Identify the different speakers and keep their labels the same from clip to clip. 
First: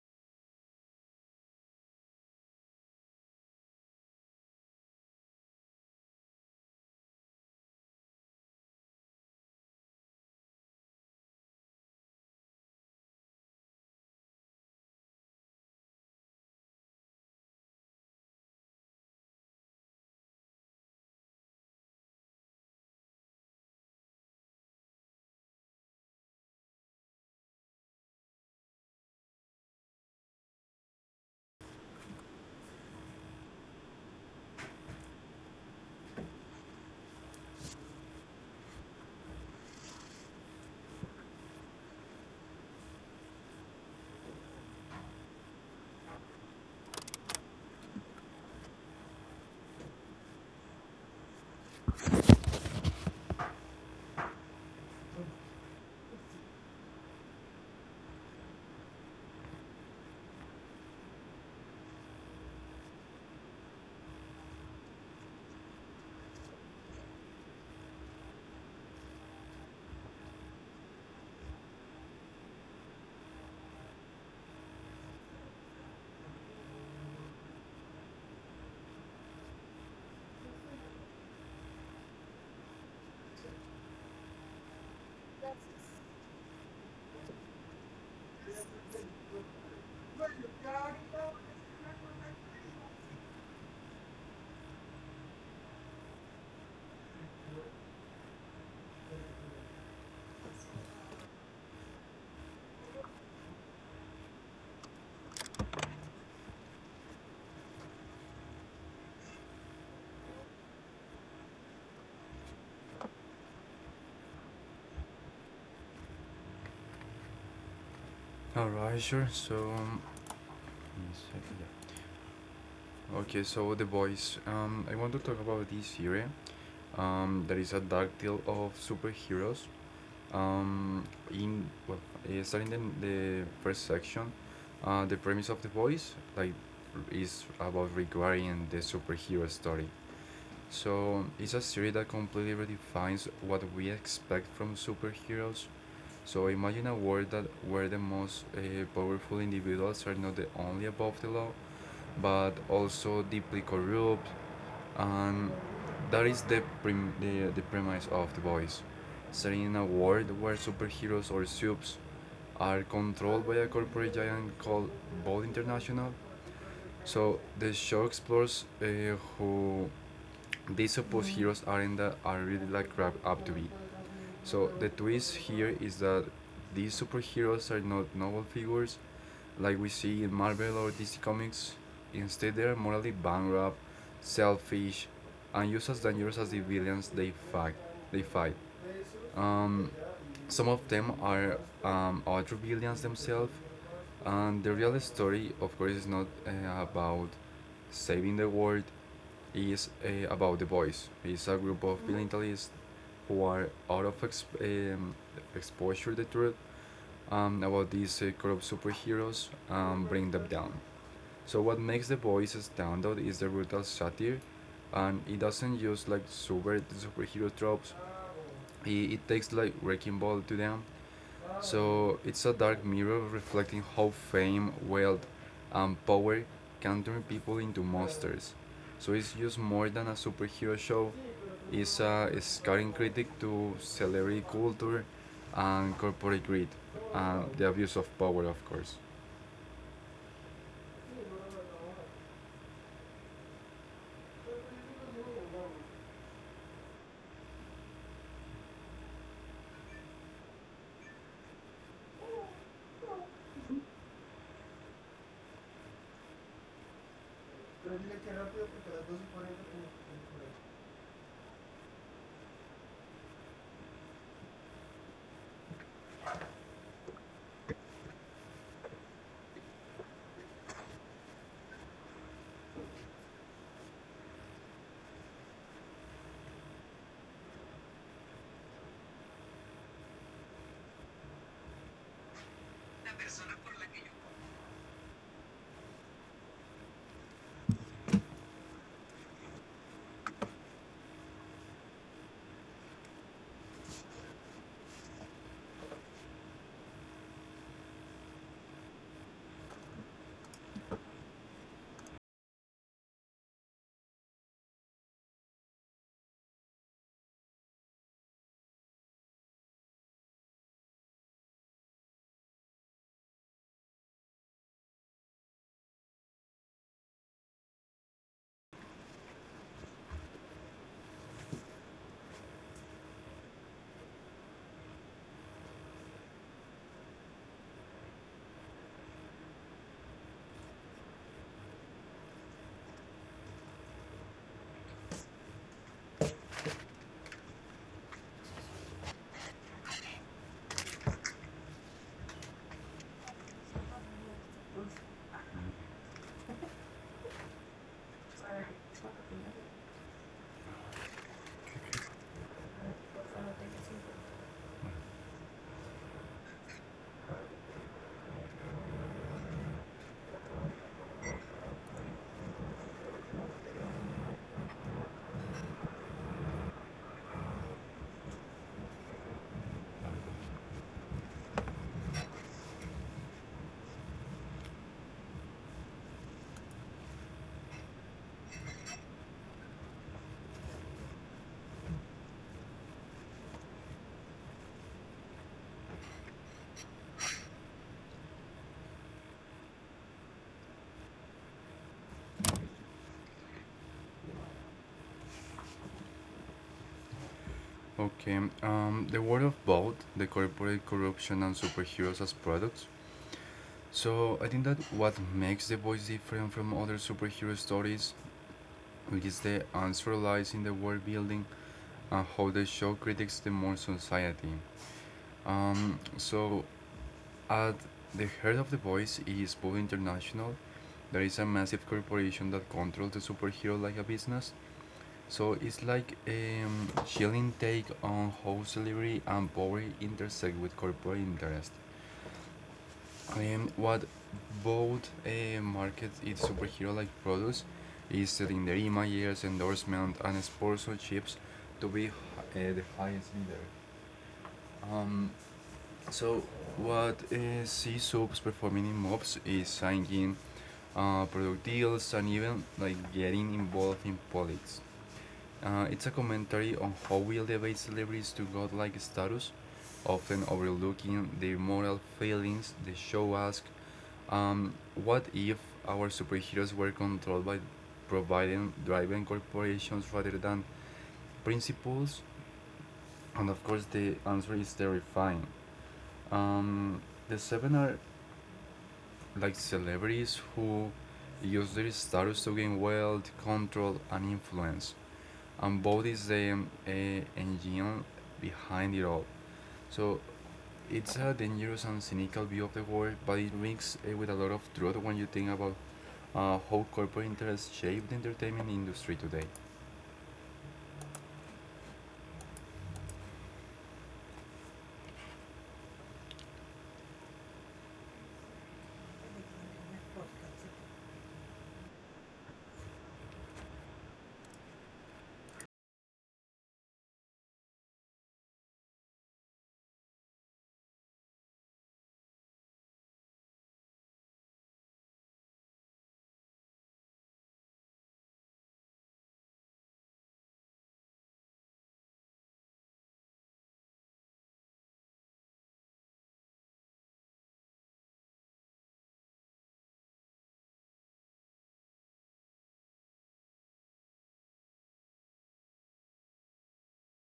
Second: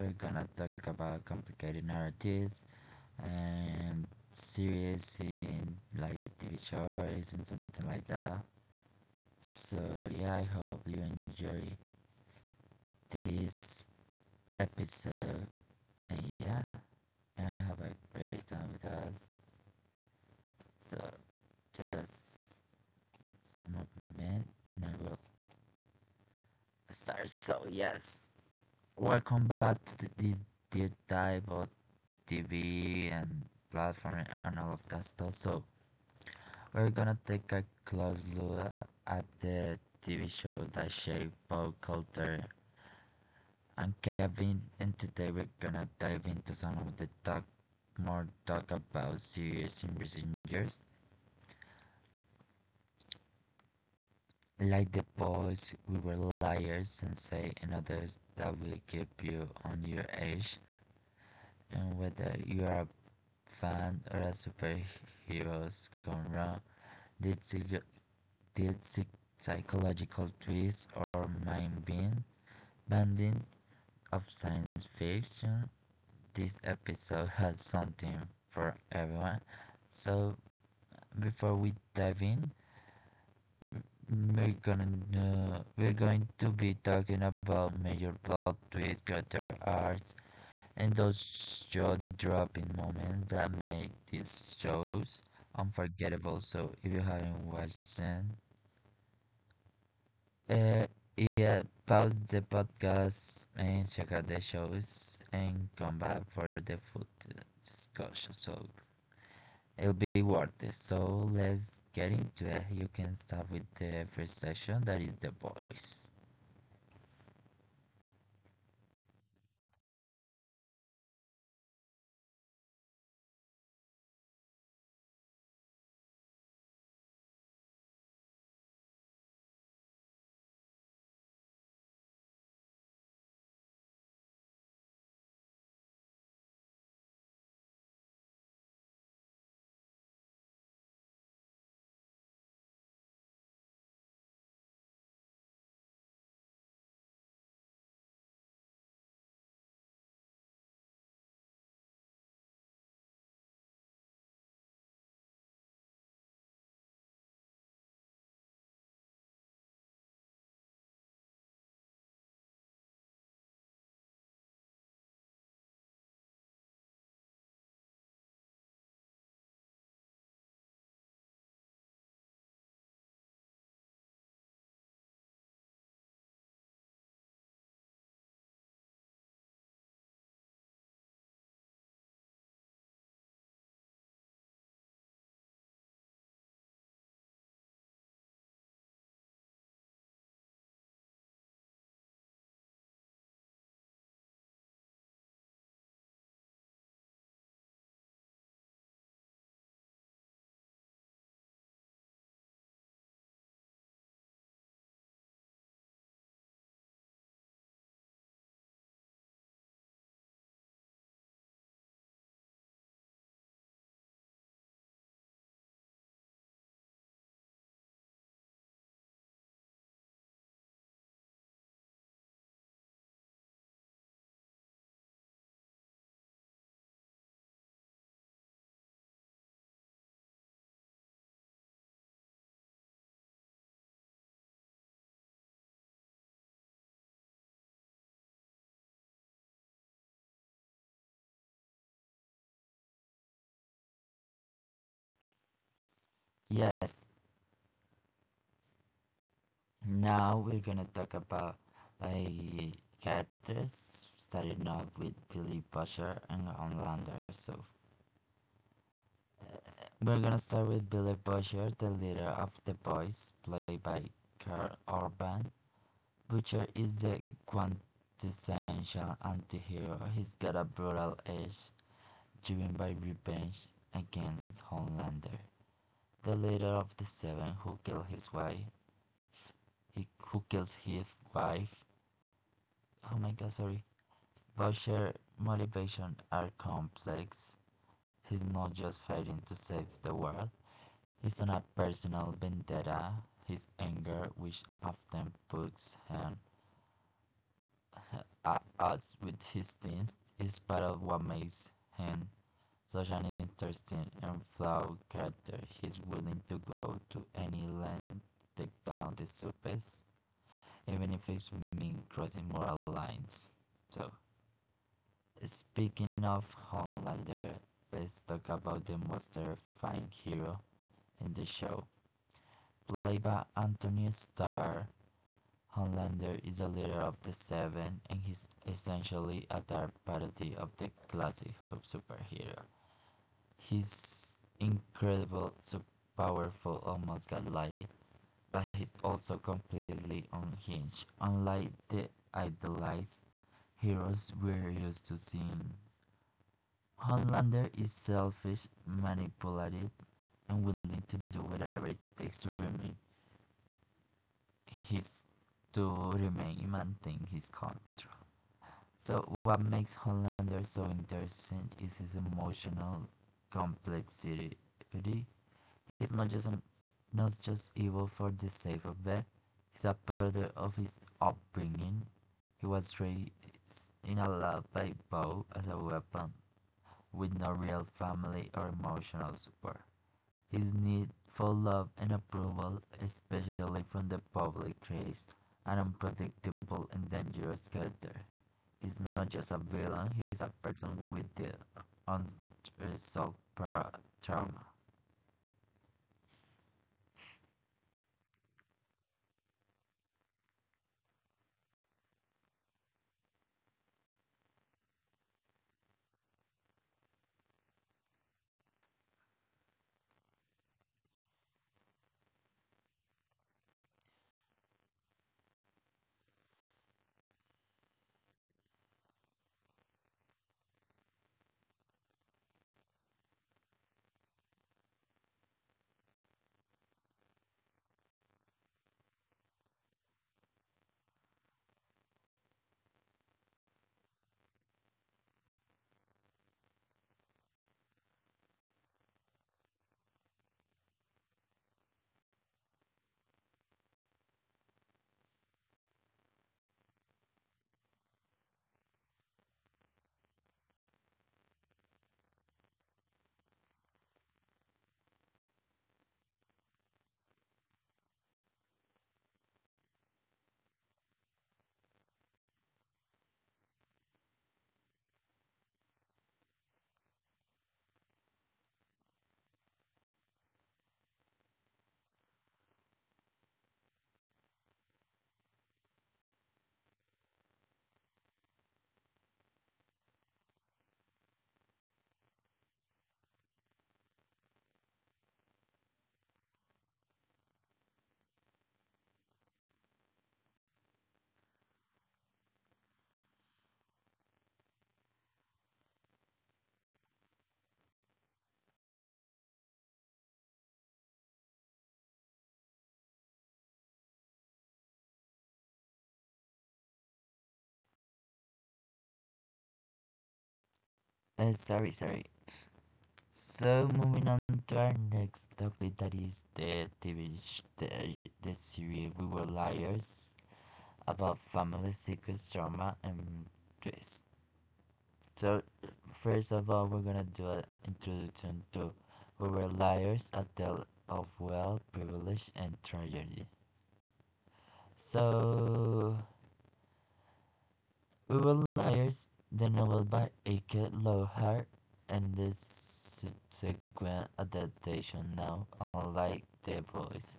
Speaker 1: we're gonna talk about complicated narratives and series in like TV shows and something like that. So yeah, I hope you enjoy this episode. And yeah, and have a great time with us. So just a moment, and I will start. So yes, welcome back to this deep dive of TV and platform and all of that stuff. So we're gonna take a close look at the TV show that shaped pop culture and Kevin. And today we're gonna dive into some of the talk more talk about series in recent years, like The Boys, We Were Liars, and say and others that will keep you on your edge. And whether you are a fan or a superheroes gone these dealt with psychological twists or mind bending of science fiction. This episode has something for everyone. So before we dive in, we're gonna we're going to be talking about major plot twists, character arcs, and those jaw-dropping moments that make these shows unforgettable. So if you haven't watched them, Uh, yeah, pause the podcast and check out the shows and come back for the food discussion. So it'll be worth it. So let's get into it. You can start with the first session that is the boys.
Speaker 2: Alright, sure. Yes, uh, yeah. Okay, so the boys. I want to talk about this series. There is a dark tale of superheroes. Um, in well, Starting in the first section, the premise of the boys like is about regarding the superhero story. So it's a series that completely redefines what we expect from superheroes. So imagine a world that where the most powerful individuals are not the only above the law, but also deeply corrupt, and that is the premise of the boys. Setting in a world where superheroes or soups are controlled by a corporate giant called Bold International. So the show explores who these supposed heroes are in that are really like crap up to be. So the twist here is that these superheroes are not noble figures like we see in Marvel or DC Comics. Instead, they are morally bankrupt, selfish, and just as dangerous as the villains they fight. They fight. Um, some of them are other villains themselves, and the real story, of course, is not about saving the world. Is about the boys. It's a group of vigilantes who are out of um, exposure to the truth about these group superheroes and bring them down. So what makes the boys stand out is the brutal satire, and it doesn't use like super superhero tropes. It takes like wrecking ball to them. So it's a dark mirror reflecting how fame, wealth, and power can turn people into monsters. So it's just more than a superhero show, is a scathing critic to celebrity culture and corporate greed, and the abuse of power, of course.
Speaker 1: Yes, now we're gonna talk about like characters starting off with Billy Butcher and Homelander. So we're gonna start with Billy Butcher, the leader of the boys, played by Carl Urban. Butcher is the quintessential anti-hero, he's got a brutal edge driven by revenge against Homelander, the leader of the Seven who killed his wife, who kills his wife. Oh my god, sorry. Butcher's motivations are complex. He's not just fighting to save the world, he's on a personal vendetta. His anger, which often puts him at odds with his teens, is part of what makes him such an interesting and flawed character. He's willing to go to any length to take down the surface, even if it means crossing moral lines. So, speaking of Homelander, let's talk about the most terrifying hero in the show, played by Anthony Starr. Homelander is a leader of the Seven and he's essentially a dark parody of the classic superhero. He's incredible, so powerful, almost godlike, but he's also completely unhinged. Unlike the idolized heroes we're used to seeing, Homelander is selfish, manipulative, and willing to do whatever it takes his to remain and maintain his control. So, what makes Hollander so interesting is his emotional complexity. He's not just an, not just evil for the sake of that. He's a product of his upbringing. He was raised in a lab by bow as a weapon, with no real family or emotional support. His need for love and approval, especially from the public, creates an unpredictable and dangerous character is not just a villain, he's a person with the unresolved trauma.
Speaker 2: Okay, the world of both the corporate corruption and superheroes as products. So I think that what makes The Boys different from other superhero stories is the answer lies in the world building and how they show critics the more society. Um, so At the heart of the voice is Boom International. There is a massive corporation that controls the superhero like a business. So it's like a chilling take on how celebrity and power intersect with corporate interest. And what both markets its superhero like products is selling their images, endorsement, and sponsorships to be the highest leader. Um, so what C Soup's performing in mobs is singing product deals, and even like getting involved in politics. It's a commentary on how we elevate celebrities to godlike status, often overlooking their moral failings. The show asks, what if our superheroes were controlled by providing driving corporations rather than principles? And of course, the answer is terrifying. Um, the seven are like celebrities who use their status to gain wealth, control, and influence, and both is the engine behind it all. So it's a dangerous and cynical view of the world, but it rings with a lot of truth when you think about how corporate interests shape the entertainment industry today.
Speaker 1: Sorry, sorry. So moving on to our next topic, that is the the series We Were Liars about family secrets, trauma, and twist. So first of all, we're gonna do an introduction to We Were Liars, a tale of wealth, privilege, and tragedy. So We will Liars, the novel by Ike Lohar and the subsequent adaptation now, unlike The Boys,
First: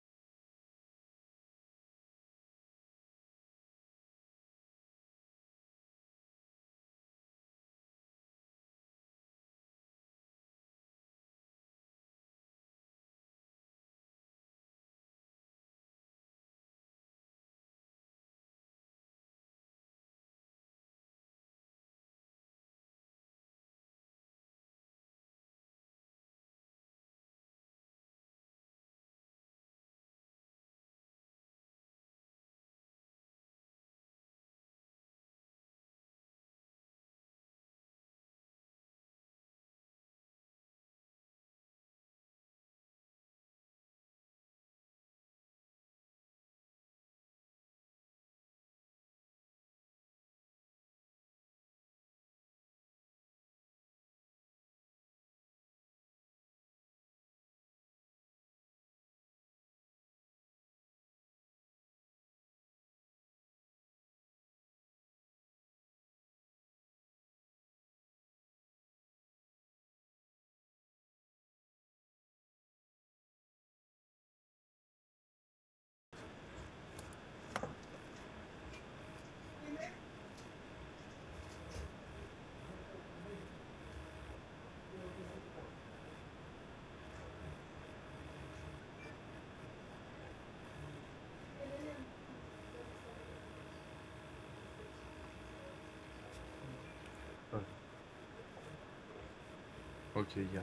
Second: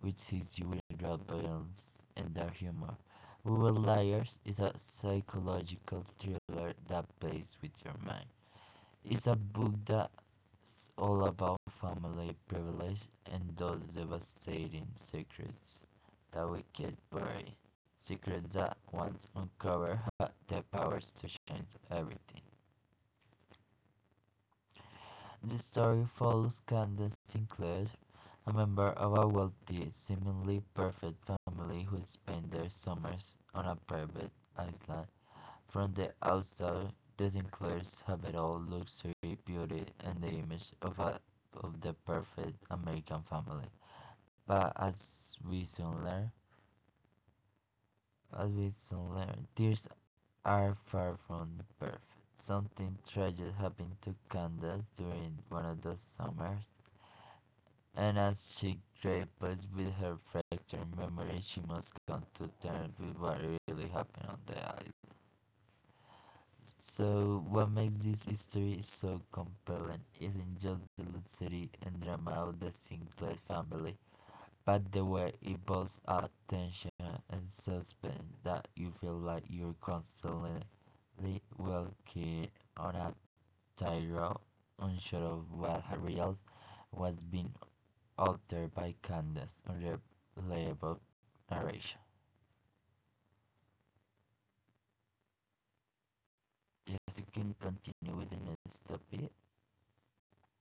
Speaker 1: which is usually balanced and their humor. We Will Liars is a psychological thriller that plays with your mind. It's a book that's all about family privilege and those devastating secrets that we can't bury. Secrets that once uncovered had the power to change everything. The story follows Candace Sinclair, a member of a wealthy, seemingly perfect family who spend their summers on a private island. From the outside, this includes habitual luxury, beauty, and the image of the perfect American family. But as we soon learn, these are far from perfect. Something tragic happened to Candace during one of those summers, and as she grapples with her fractured memory, she must come to terms with what really happened on the island. So, what makes this history so compelling isn't just the luxury and drama of the Sinclair family, but the way it builds up tension and suspense that you feel like you're constantly walking on a tightrope, unsure of what real, was being altered by Candace's unreliable narration. Yes, you can continue with the next topic.
Speaker 2: Okay, yeah.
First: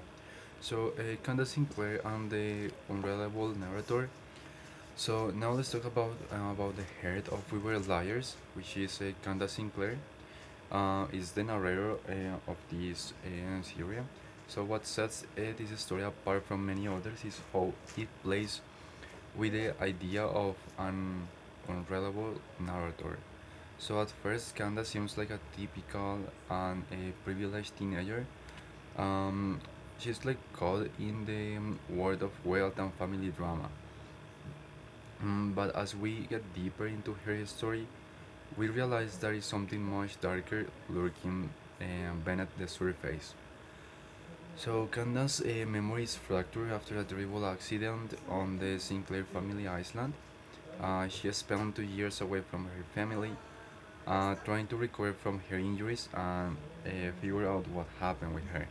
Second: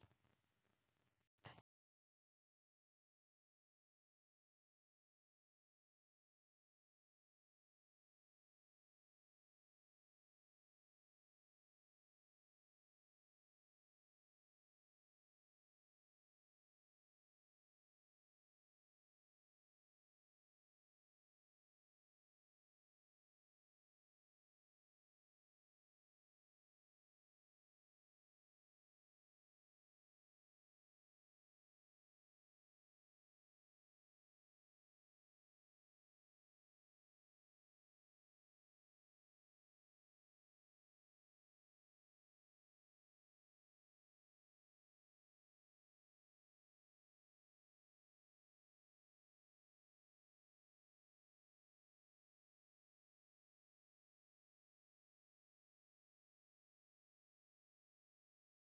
Speaker 2: So, Candace Sinclair and the unreliable narrator. So now let's talk about the heart of We Were Liars, which is Candace Sinclair. Is the narrator of this series. So what sets this story apart from many others is how it plays with the idea of an unreliable narrator. So at first, Kanda seems like a typical and a privileged teenager. Um, she's like caught in the world of wealth and family drama. But as we get deeper into her story, we realize there is something much darker lurking uh, beneath the surface. So, Candace's those memories fracture after a terrible accident on the Sinclair family island? She spent 2 years away from her family, trying to recover from her injuries and figure out what happened with her.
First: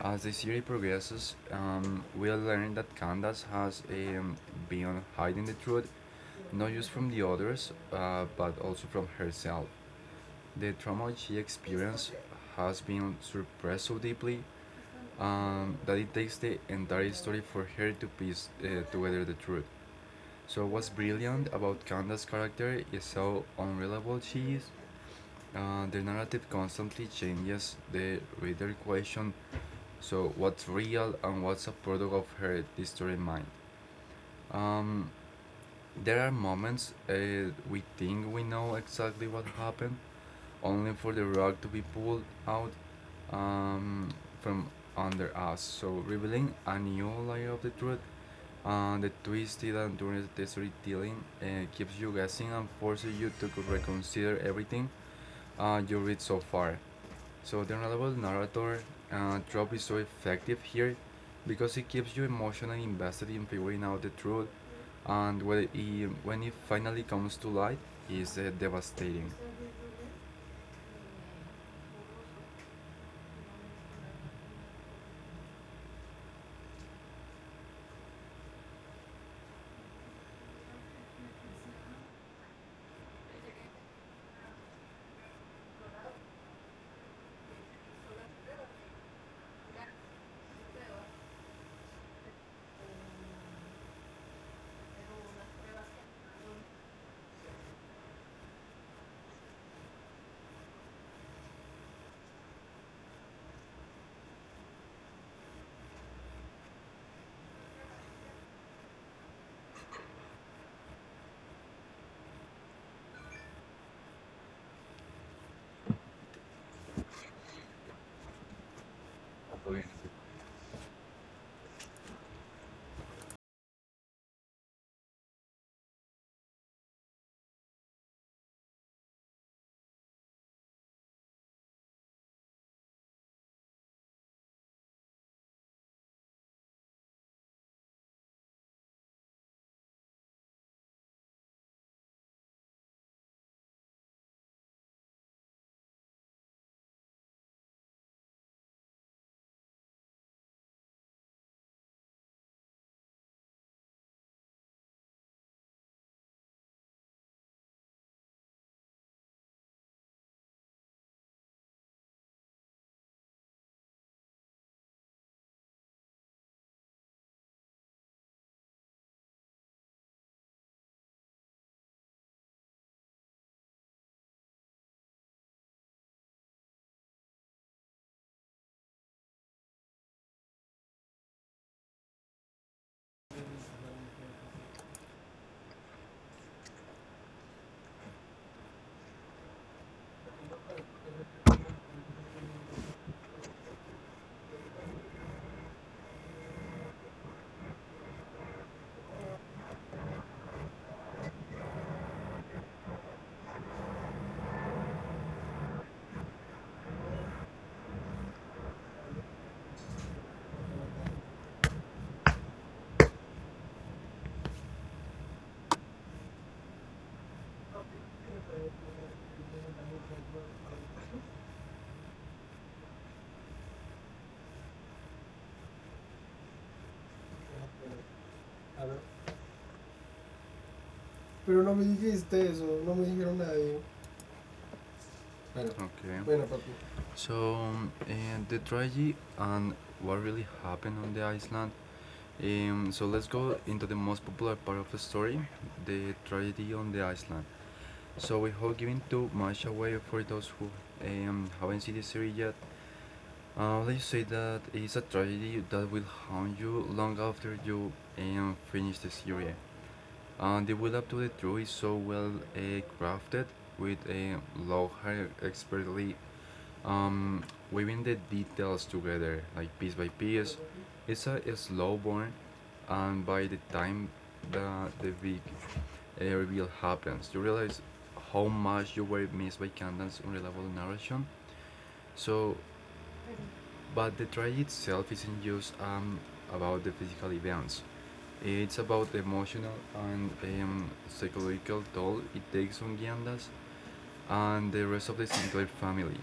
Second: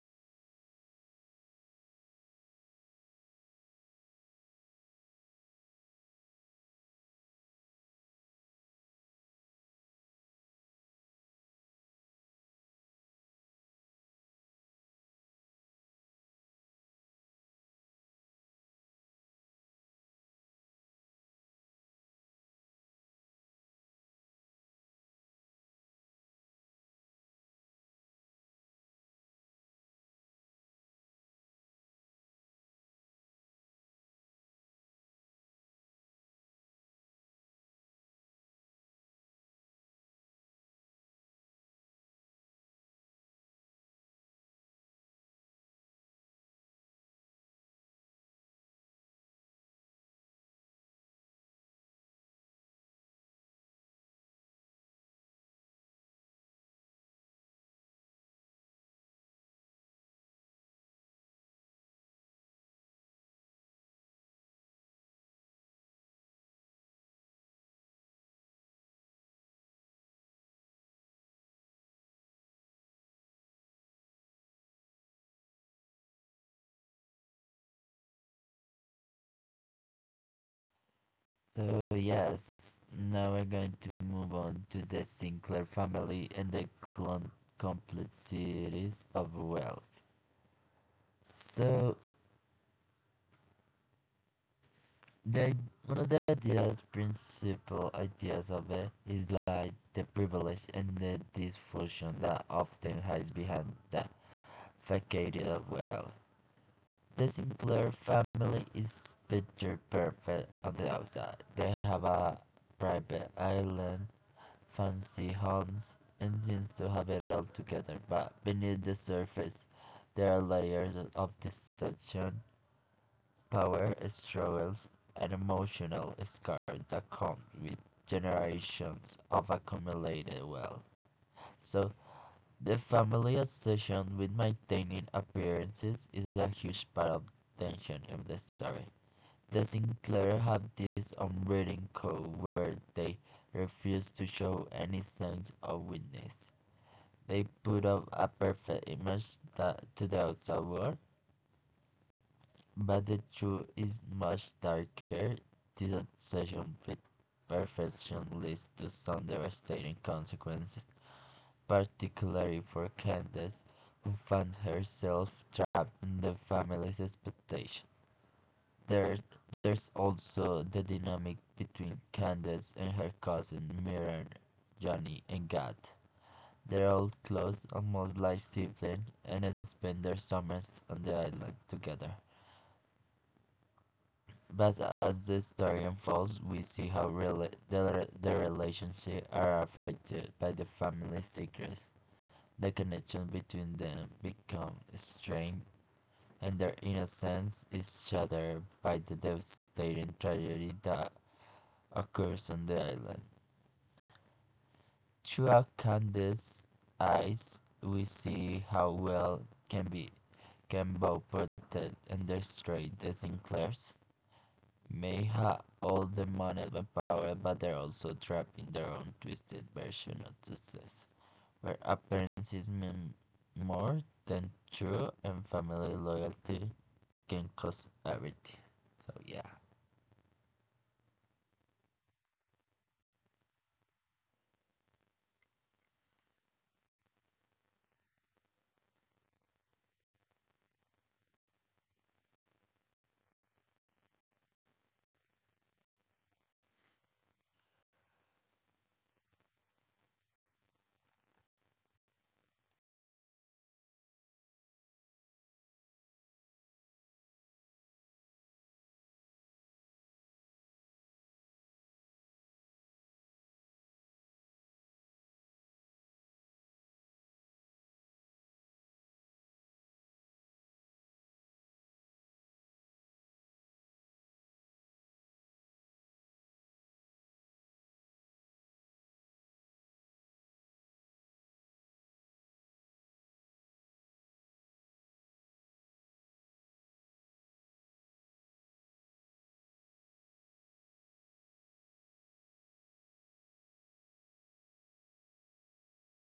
Speaker 2: As the series progresses, we'll learn that Candace has been hiding the truth, not just from the others, but also from herself. The trauma she experienced has been suppressed so deeply that it takes the entire story for her to piece together the truth. So what's brilliant about Candace's character is how unreliable she is. The narrative constantly changes the reader question. So what's real and what's a product of her distorted mind. Um, there are moments we think we know exactly what happened, only for the rug to be pulled out um, from under us. So, revealing a new layer of the truth, the twisted and turned storytelling keeps you guessing and forces you to reconsider everything you read so far. So, the unreliable narrator trope is so effective here because it keeps you emotionally invested in figuring out the truth, and when it finally comes to light, is devastating.
Speaker 1: So, yes, now we're going to move on to the Sinclair family and the clon- complete series of wealth. So, the, one of the principal ideas of it is like the privilege and the dysfunction that often hides behind the facade of wealth. The Sinclair family is picture perfect on the outside. They have a private island. Fancy homes and seems to have it all together, but beneath the surface, there are layers of deception, power struggles, and emotional scars that come with generations of accumulated wealth. So, the family obsession with maintaining appearances is a huge part of the tension in the story. The Sinclair have this unwritten code where they refuse to show any signs of weakness. They put up a perfect image that, to the outside world, but the truth is much darker. This obsession with perfection leads to some devastating consequences, particularly for Candace, who finds herself trapped in the family's expectation. There, there's also the dynamic between Candace and her cousin Mirren, Johnny, and God. They're all close, almost like siblings, and spend their summers on the island together. But as the story unfolds, we see how their relationship are affected by the family secrets. The connection between them becomes strained, and their innocence is shattered by the devastating tragedy that occurs on the island. Through Candace's eyes, we see how well can be Campbell protested and destroyed the Sinclairs. May have all the money and power, but they're also trapped in their own twisted version of success, where appearances mean more than true and family loyalty can cost everything. So yeah.
Speaker 2: Pero no me dijiste eso, no me dijeron nadie. Bueno, okay, bueno, papi. So um, the tragedy and what really happened on the island. So let's go into the most popular part of the story, the tragedy on the island. So without giving too much away for those who haven't seen the series yet, let's say that it's a tragedy that will haunt you long after you finish the series. And the build up to the draw is so well crafted with a Lohar expertly um, weaving the details together, like piece by piece. It's a slow burn, and by the time the big reveal happens, you realize how much you were missed by Kandan's unreliable narration. So, but the trial itself isn't just about the physical events. It's about the emotional and psychological toll it takes on Gyandas and the rest of the Sinclair family.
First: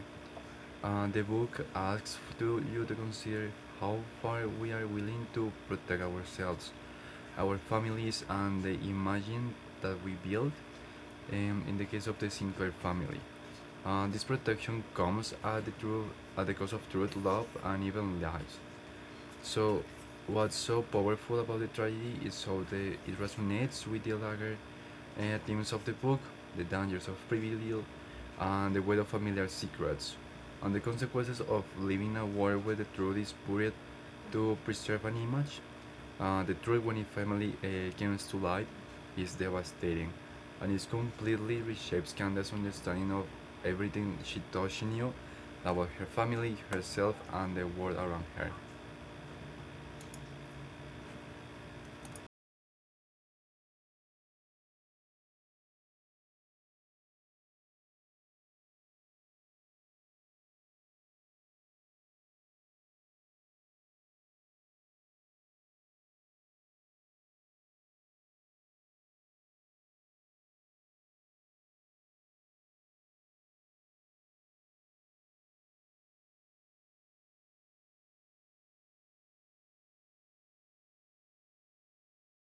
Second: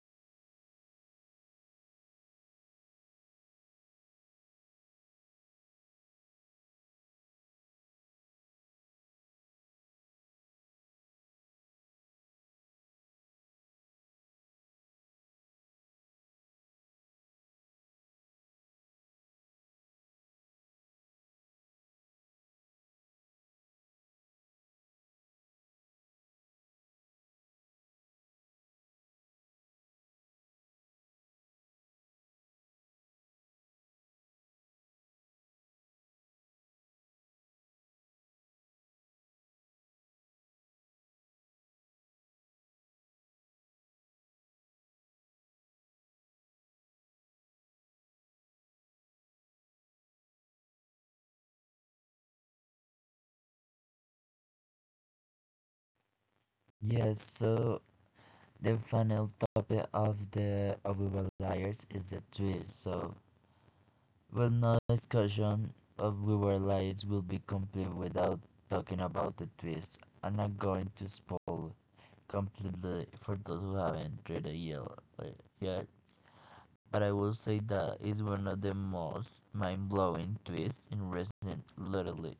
Speaker 2: And the book asks to you to consider how far we are willing to protect ourselves, our families, and the image that we build in the case of the Sinclair family. And this protection comes at at the cost of truth, love, and even lies. So, what's so powerful about the tragedy is how it resonates with the larger themes of the book, the dangers of privilege, and the weight of familiar secrets, and the consequences of living a world where the truth is buried to preserve an image. The truth when a family comes to light is devastating, and it completely reshapes Candace's understanding of everything she thought she knew about her family, herself, and the world around her.
Speaker 1: Yes, so the final topic of the Abuba Liars is the twist. So well, no discussion of River Alliance will be complete without talking about the twist. I'm not going to spoil completely for those who haven't read it yet, but I will say that it's one of the most mind-blowing twists in recent literally,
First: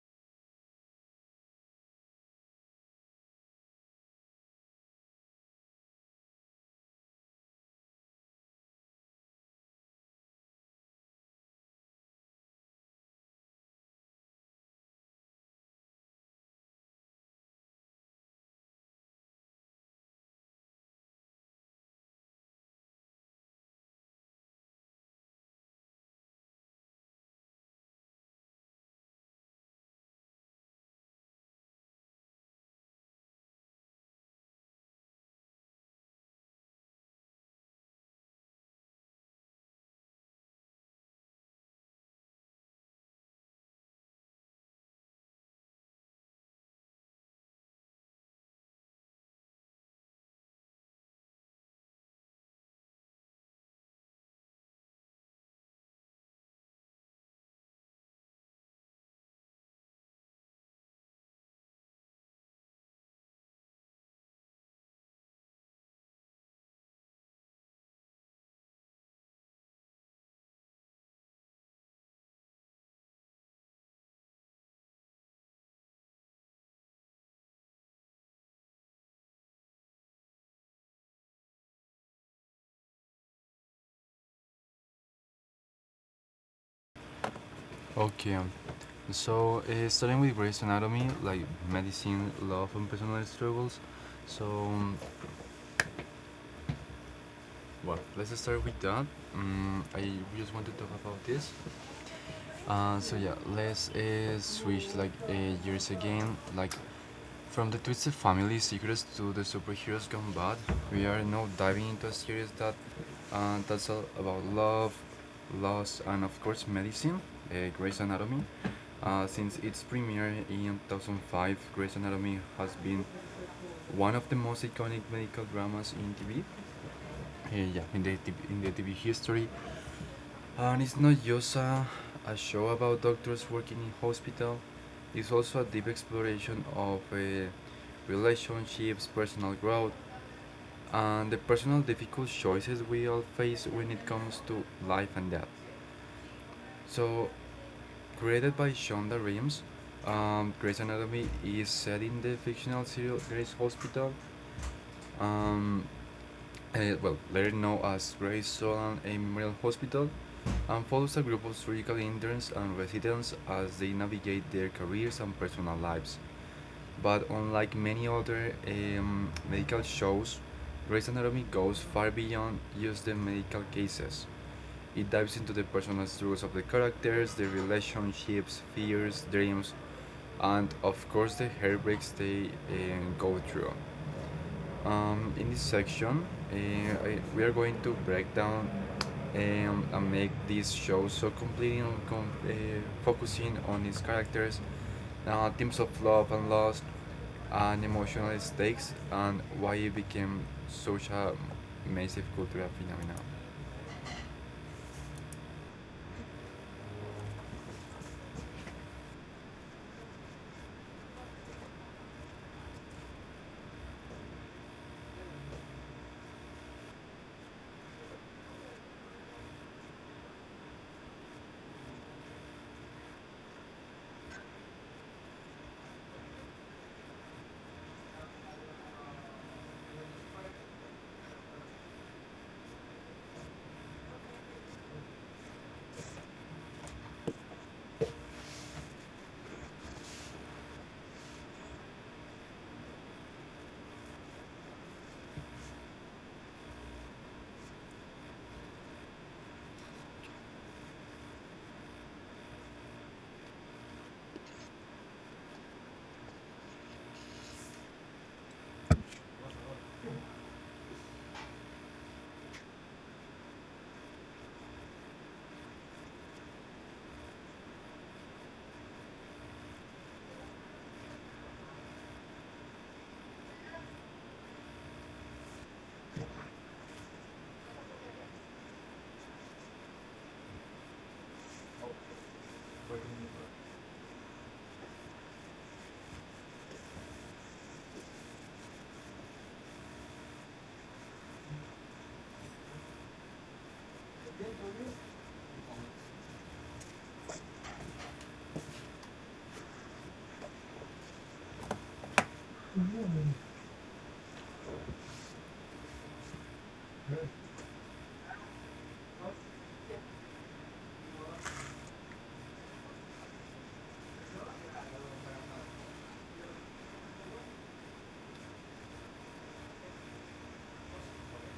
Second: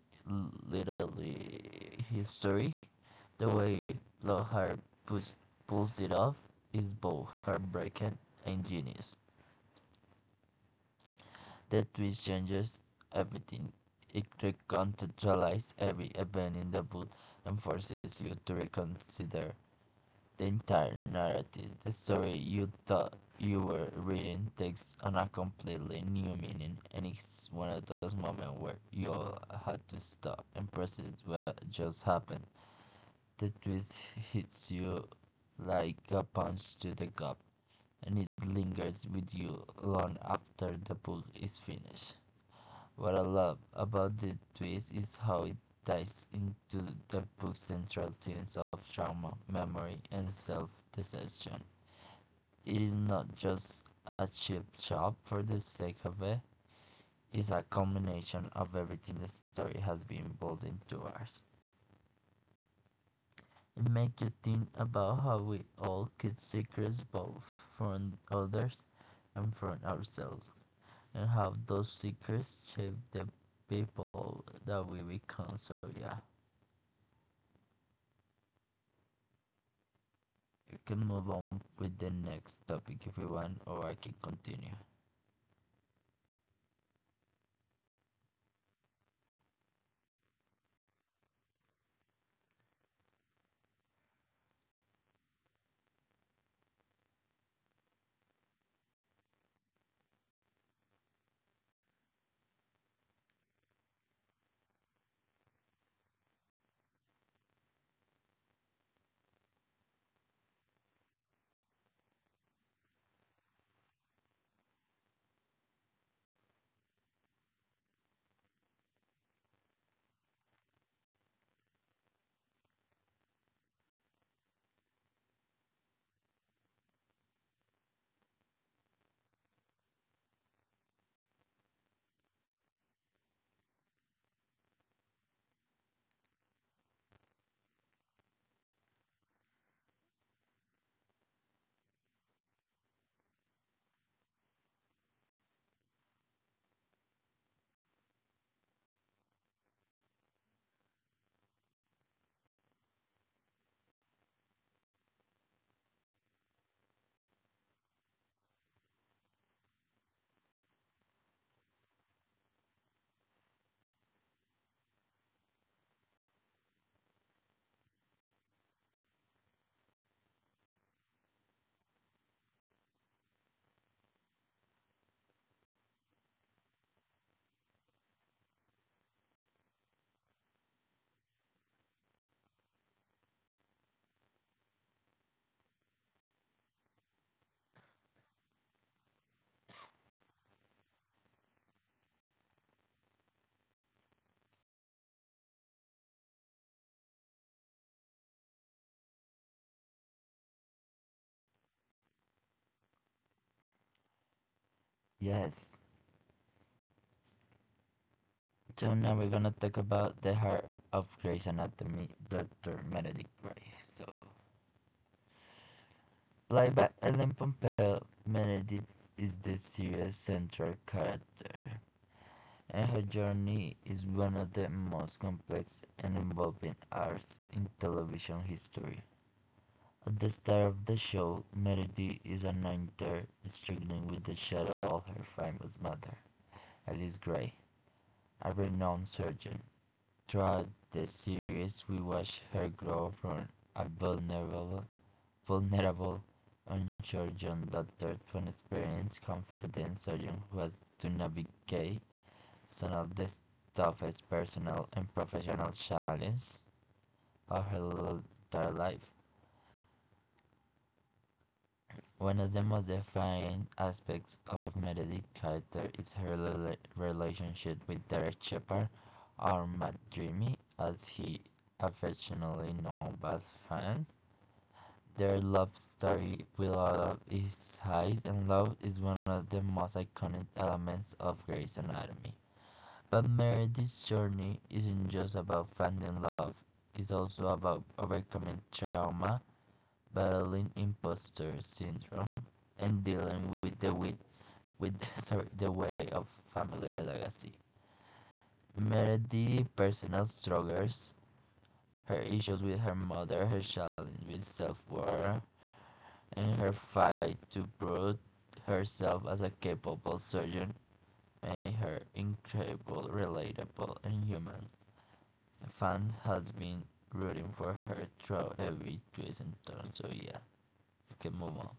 Speaker 1: literally history. The way Lockhart puts, pulls it off is both heartbreaking and genius. That twist changes everything. It recontextualizes every event in the book and forces you to reconsider the entire narrative. The story you thought you were reading takes on a completely new meaning, and it's one of those moments where you all had to stop and process what just happened. The twist hits you like a punch to the gut, and it lingers with you long after the book is finished. What I love about the twist is how it ties into the book's central themes of trauma, memory, and self deception. It is not just a cheap job for the sake of it, it's a combination of everything the story has been built into us. It makes you think about how we all keep secrets both from others and from ourselves, and how those secrets shape the people that we become. So, yeah. You can move on with the next topic if you want, or I can continue.
Speaker 2: Okay, um, Starting with Grey's Anatomy, like medicine, love, and personal struggles. So um, let's start with that. I just want to talk about this. Let's switch like years again. Like from the Twisted Family secrets to the superheroes gone bad, we are now diving into a series that that's all about love, loss, and of course medicine. Grey's Anatomy. Since its premiere in 2005, Grey's Anatomy has been one of the most iconic medical dramas in TV. In the TV history. And it's not just a show about doctors working in hospital. It's also a deep exploration of relationships, personal growth, and the personal difficult choices we all face when it comes to life and death. So, created by Shonda Rhimes, Grey's Anatomy is set in the fictional serial Grey's Hospital. Um, Later known as Grey's Solan Memorial Hospital, and follows a group of surgical interns and residents as they navigate their careers and personal lives. But unlike many other medical shows, Grey's Anatomy goes far beyond just the medical cases. It dives into the personal struggles of the characters, their relationships, fears, dreams, and of course the heartbreaks they go through. In this section, uh, we are going to break down and make this show so completely com- uh, focusing on its characters, themes of love and loss, and emotional stakes, and why it became such a massive cultural phenomenon.
Speaker 1: Yes. So now we're gonna talk about the heart of Grey's Anatomy, Dr. Meredith Grey. So, played by Ellen Pompeo, Meredith is the series' central character, and her journey is one of the most complex and involving arcs in television history. At the start of the show, Meredith is an actor struggling with the shadow of her famous mother. Alice Gray, a renowned surgeon. Throughout the series, we watch her grow from a vulnerable, unsure young doctor to an experienced, confident surgeon who has to navigate some of the toughest personal and professional challenges of her entire life. One of the most defining aspects of Meredith's character is her relationship with Derek Shepard, or Matt Dreamy, as he affectionately known by fans. Their love story with all of its highs and lows is one of the most iconic elements of Grey's Anatomy. But Meredith's journey isn't just about finding love, it's also about overcoming trauma battling imposter syndrome and dealing with the with sorry the way of family legacy. Meredith personal struggles, her issues with her mother, her challenge with self-worth, and her fight to prove herself as a capable surgeon made her incredible, relatable, and human. Fans have been rooting for her through every twist and turn, so yeah, you can move on.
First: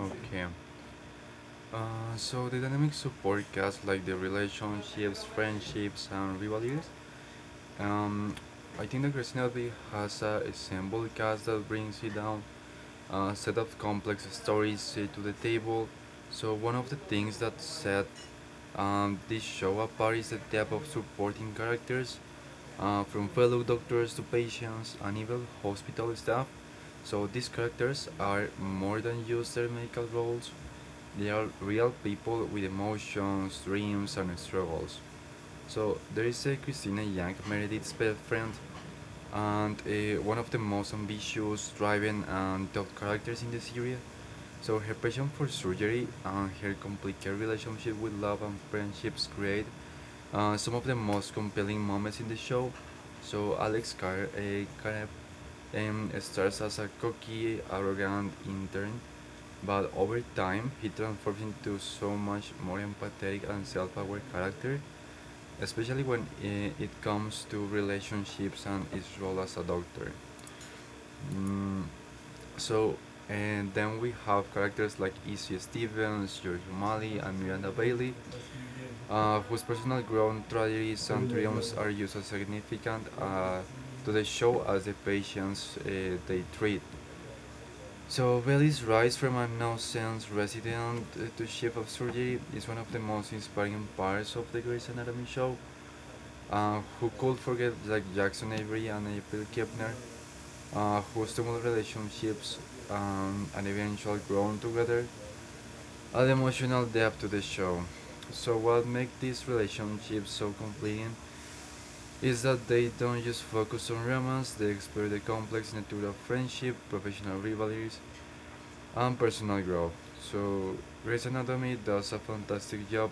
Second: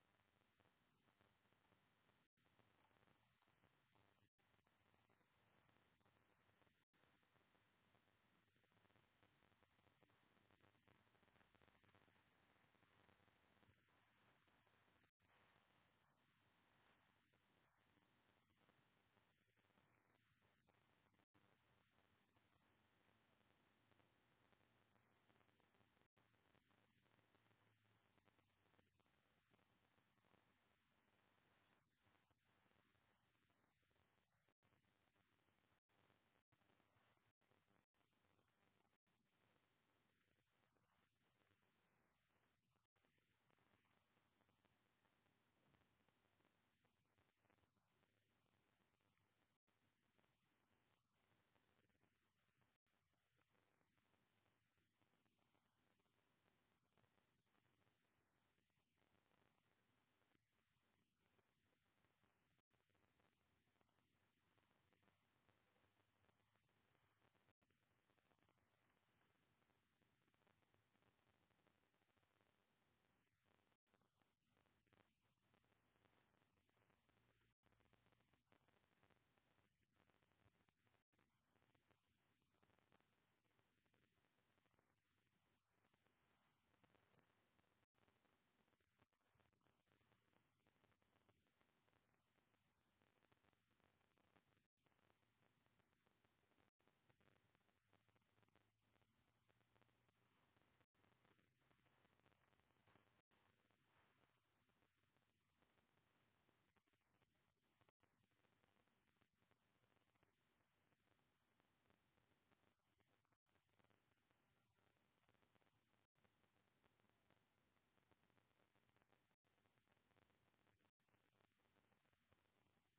Speaker 2: Okay. So the dynamics of podcasts, like the relationships, friendships, and rivalries, um, I think that Christina B has a ensemble cast that brings it down set of complex stories to the table. So one of the things that set this show apart is the depth of supporting characters, from fellow doctors to patients and even hospital staff. So these characters are more than just their medical roles; they are real people with emotions, dreams, and struggles. So there is a Christina Yang, Meredith's best friend, and one of the most ambitious, driven, and tough characters in the series. So her passion for surgery and her complicated relationship with love and friendships create some of the most compelling moments in the show. So Karev starts as a cocky, arrogant intern, but over time he transforms into so much more empathetic and self-aware character, especially when it comes to relationships and his role as a doctor. Mm, so, and then we have characters like Izzy Stevens, George O'Malley, and Miranda Bailey, whose personal growth, tragedies, and triumphs are used as significant to the show as the patients they treat. So, Bailey's rise from a nonsense resident to chief of surgery is one of the most inspiring parts of the Grey's Anatomy show. Who could forget like Jackson Avery and April Kepner, whose tumultuous relationships and eventual grown together add emotional depth to the show. So what makes these relationships so compelling is that they don't just focus on romance, they explore the complex nature of friendship, professional rivalries, and personal growth. So Grey's Anatomy does a fantastic job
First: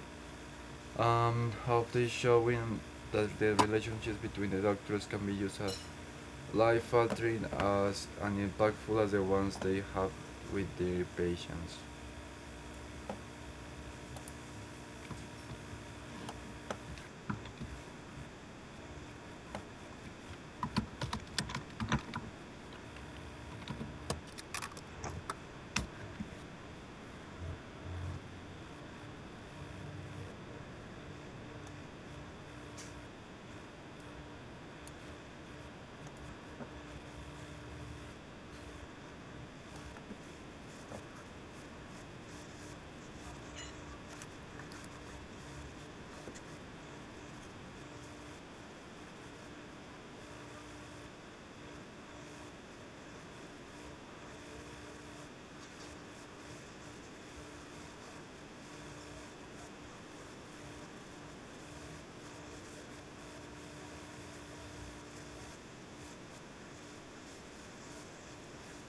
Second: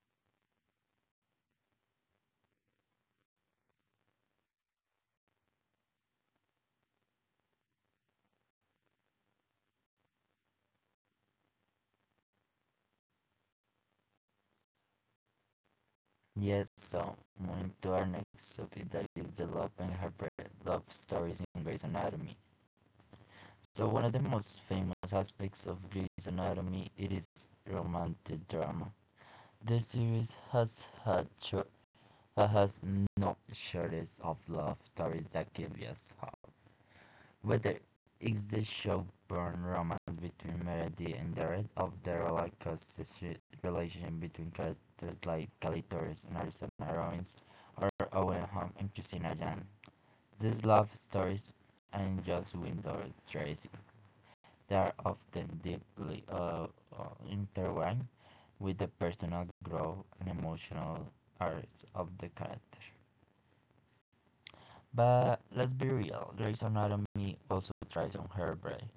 Speaker 2: of the showing that the relationships between the doctors can be used as life altering as and impactful as the ones they have with their patients.
Speaker 1: Yes, so moving to our next topic that is the love and heartbreak love stories in Grey's Anatomy. So one of the most famous aspects of Grey's Anatomy it is romantic drama. The series has no shortage of love stories that can be as hot. Whether it's the showborn romance between Melody and Jared, or the rollercoaster relation between characters like Cali Torres and Arizona Robbins, or Owen Home and Christina Jan. These love stories aren't just window dressing; they are often deeply intertwined with the personal growth and emotional arcs of the character. But let's be real, Grey's Anatomy also tries on her brain.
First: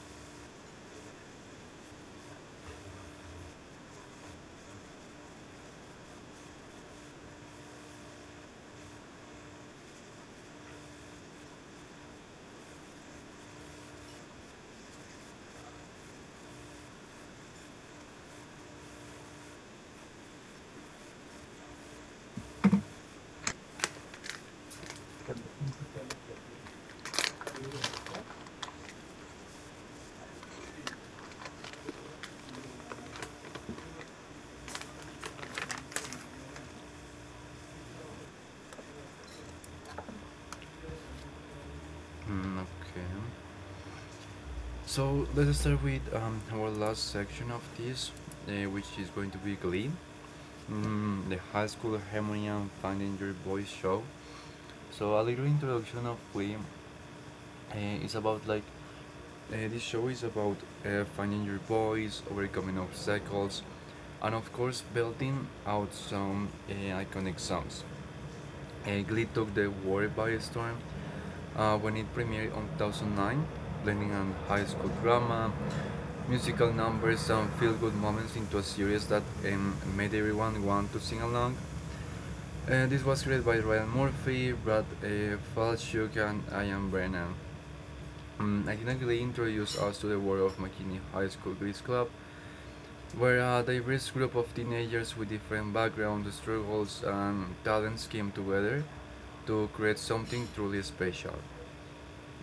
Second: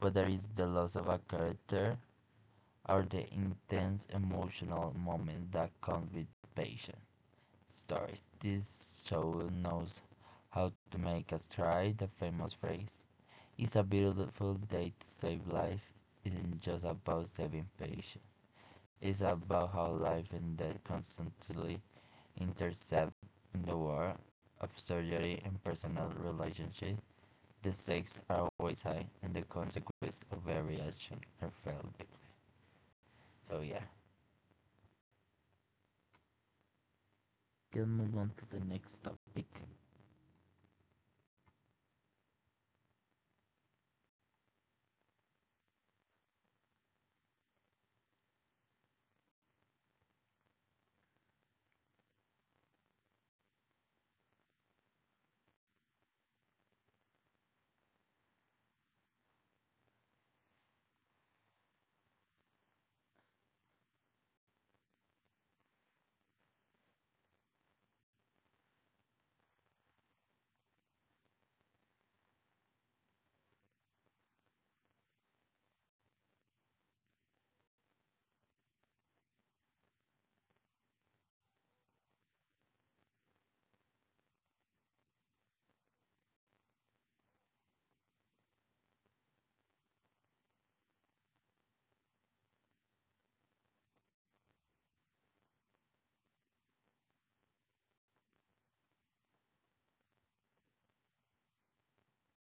Speaker 1: Whether it's the loss of a character or the intense emotional moment that comes with patient stories. This show knows how to make us cry. The famous phrase, it's a beautiful day to save life, isn't just about saving patients. It's about how life and death constantly intersect in the world of surgery and personal relationship. The stakes are always high, and the consequences of every action are felt. So yeah, we'll move on to the next topic.
Speaker 2: Okay. So let's start with our last section of this, which is going to be Glee, the high school harmony and finding your voice show. So a little introduction of Glee is about like this show is about finding your voice, overcoming obstacles, and of course belting out some iconic songs. Glee took the world by storm when it premiered in 2009, blending on high school drama, musical numbers, and feel-good moments into a series that made everyone want to sing along. This was created by Ryan Murphy, Brad Falchuk, and Ian Brennan. I accidentally introduced us to the world of McKinney High School Grease Club, where a diverse group of teenagers with different backgrounds, struggles, and talents came together to create something truly special.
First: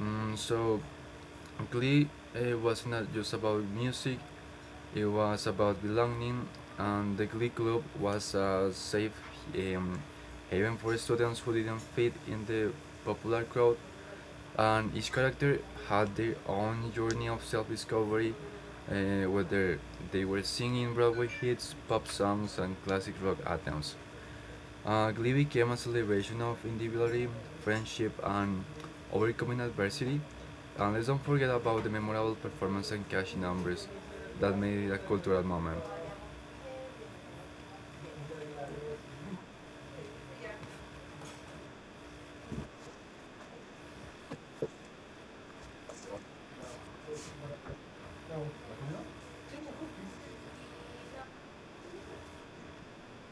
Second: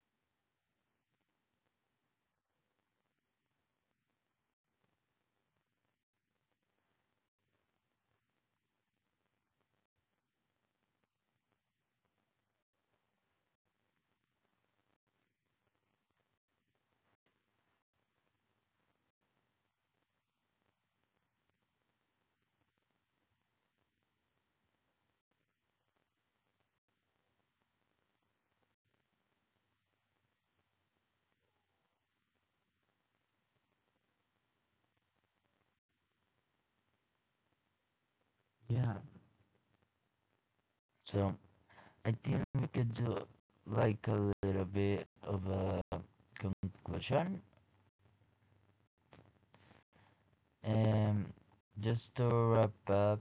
Speaker 2: So Glee was not just about music, it was about belonging, and the Glee Club was a safe um, haven for students who didn't fit in the popular crowd, and each character had their own journey of self discovery, whether they were singing Broadway hits, pop songs, and classic rock anthems. Glee became a celebration of individuality, friendship, and overcoming adversity, and let's don't forget about the memorable performance and catchy numbers that made it a cultural moment.
Speaker 1: Yeah. So I think we could do like a little bit of a conclusion. And just to wrap up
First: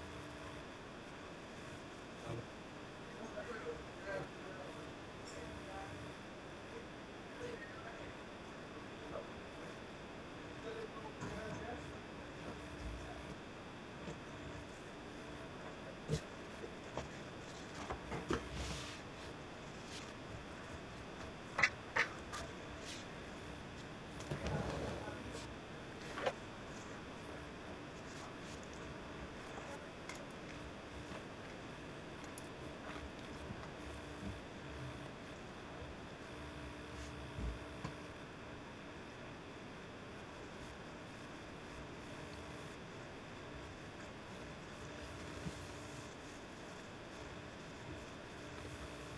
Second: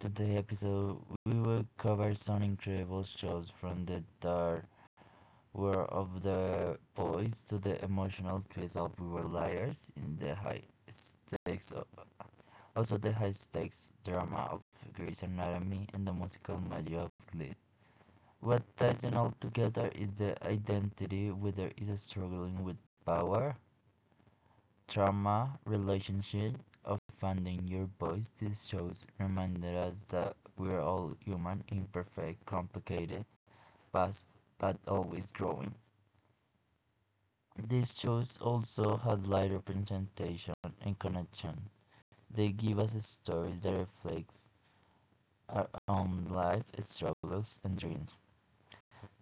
Speaker 1: today episode, we will cover some incredible shows from the dark world of the boys to the emotional twist of We Were Liars in the stakes of high stakes drama of Grey's Anatomy and the musical magic of Glee. What ties them all together is the identity, whether it's struggling with power, trauma, relationship, or finding your voice. These shows reminded us that we're all human, imperfect, complicated, fast, but always growing. These shows also highlight representation and connection. They give us stories that reflect our own life struggles and dreams.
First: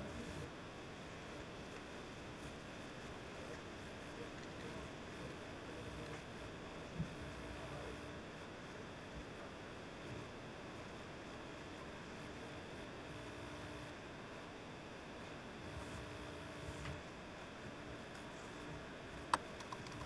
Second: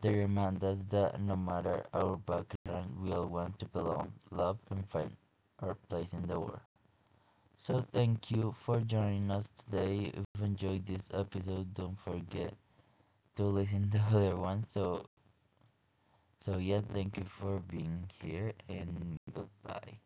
Speaker 1: They remind us that no matter our background, we all want to belong, love, and find our place in the world. So, thank you for joining us today. If you enjoyed this episode, don't forget to listen to other ones. So, so yeah, thank you for being here and goodbye.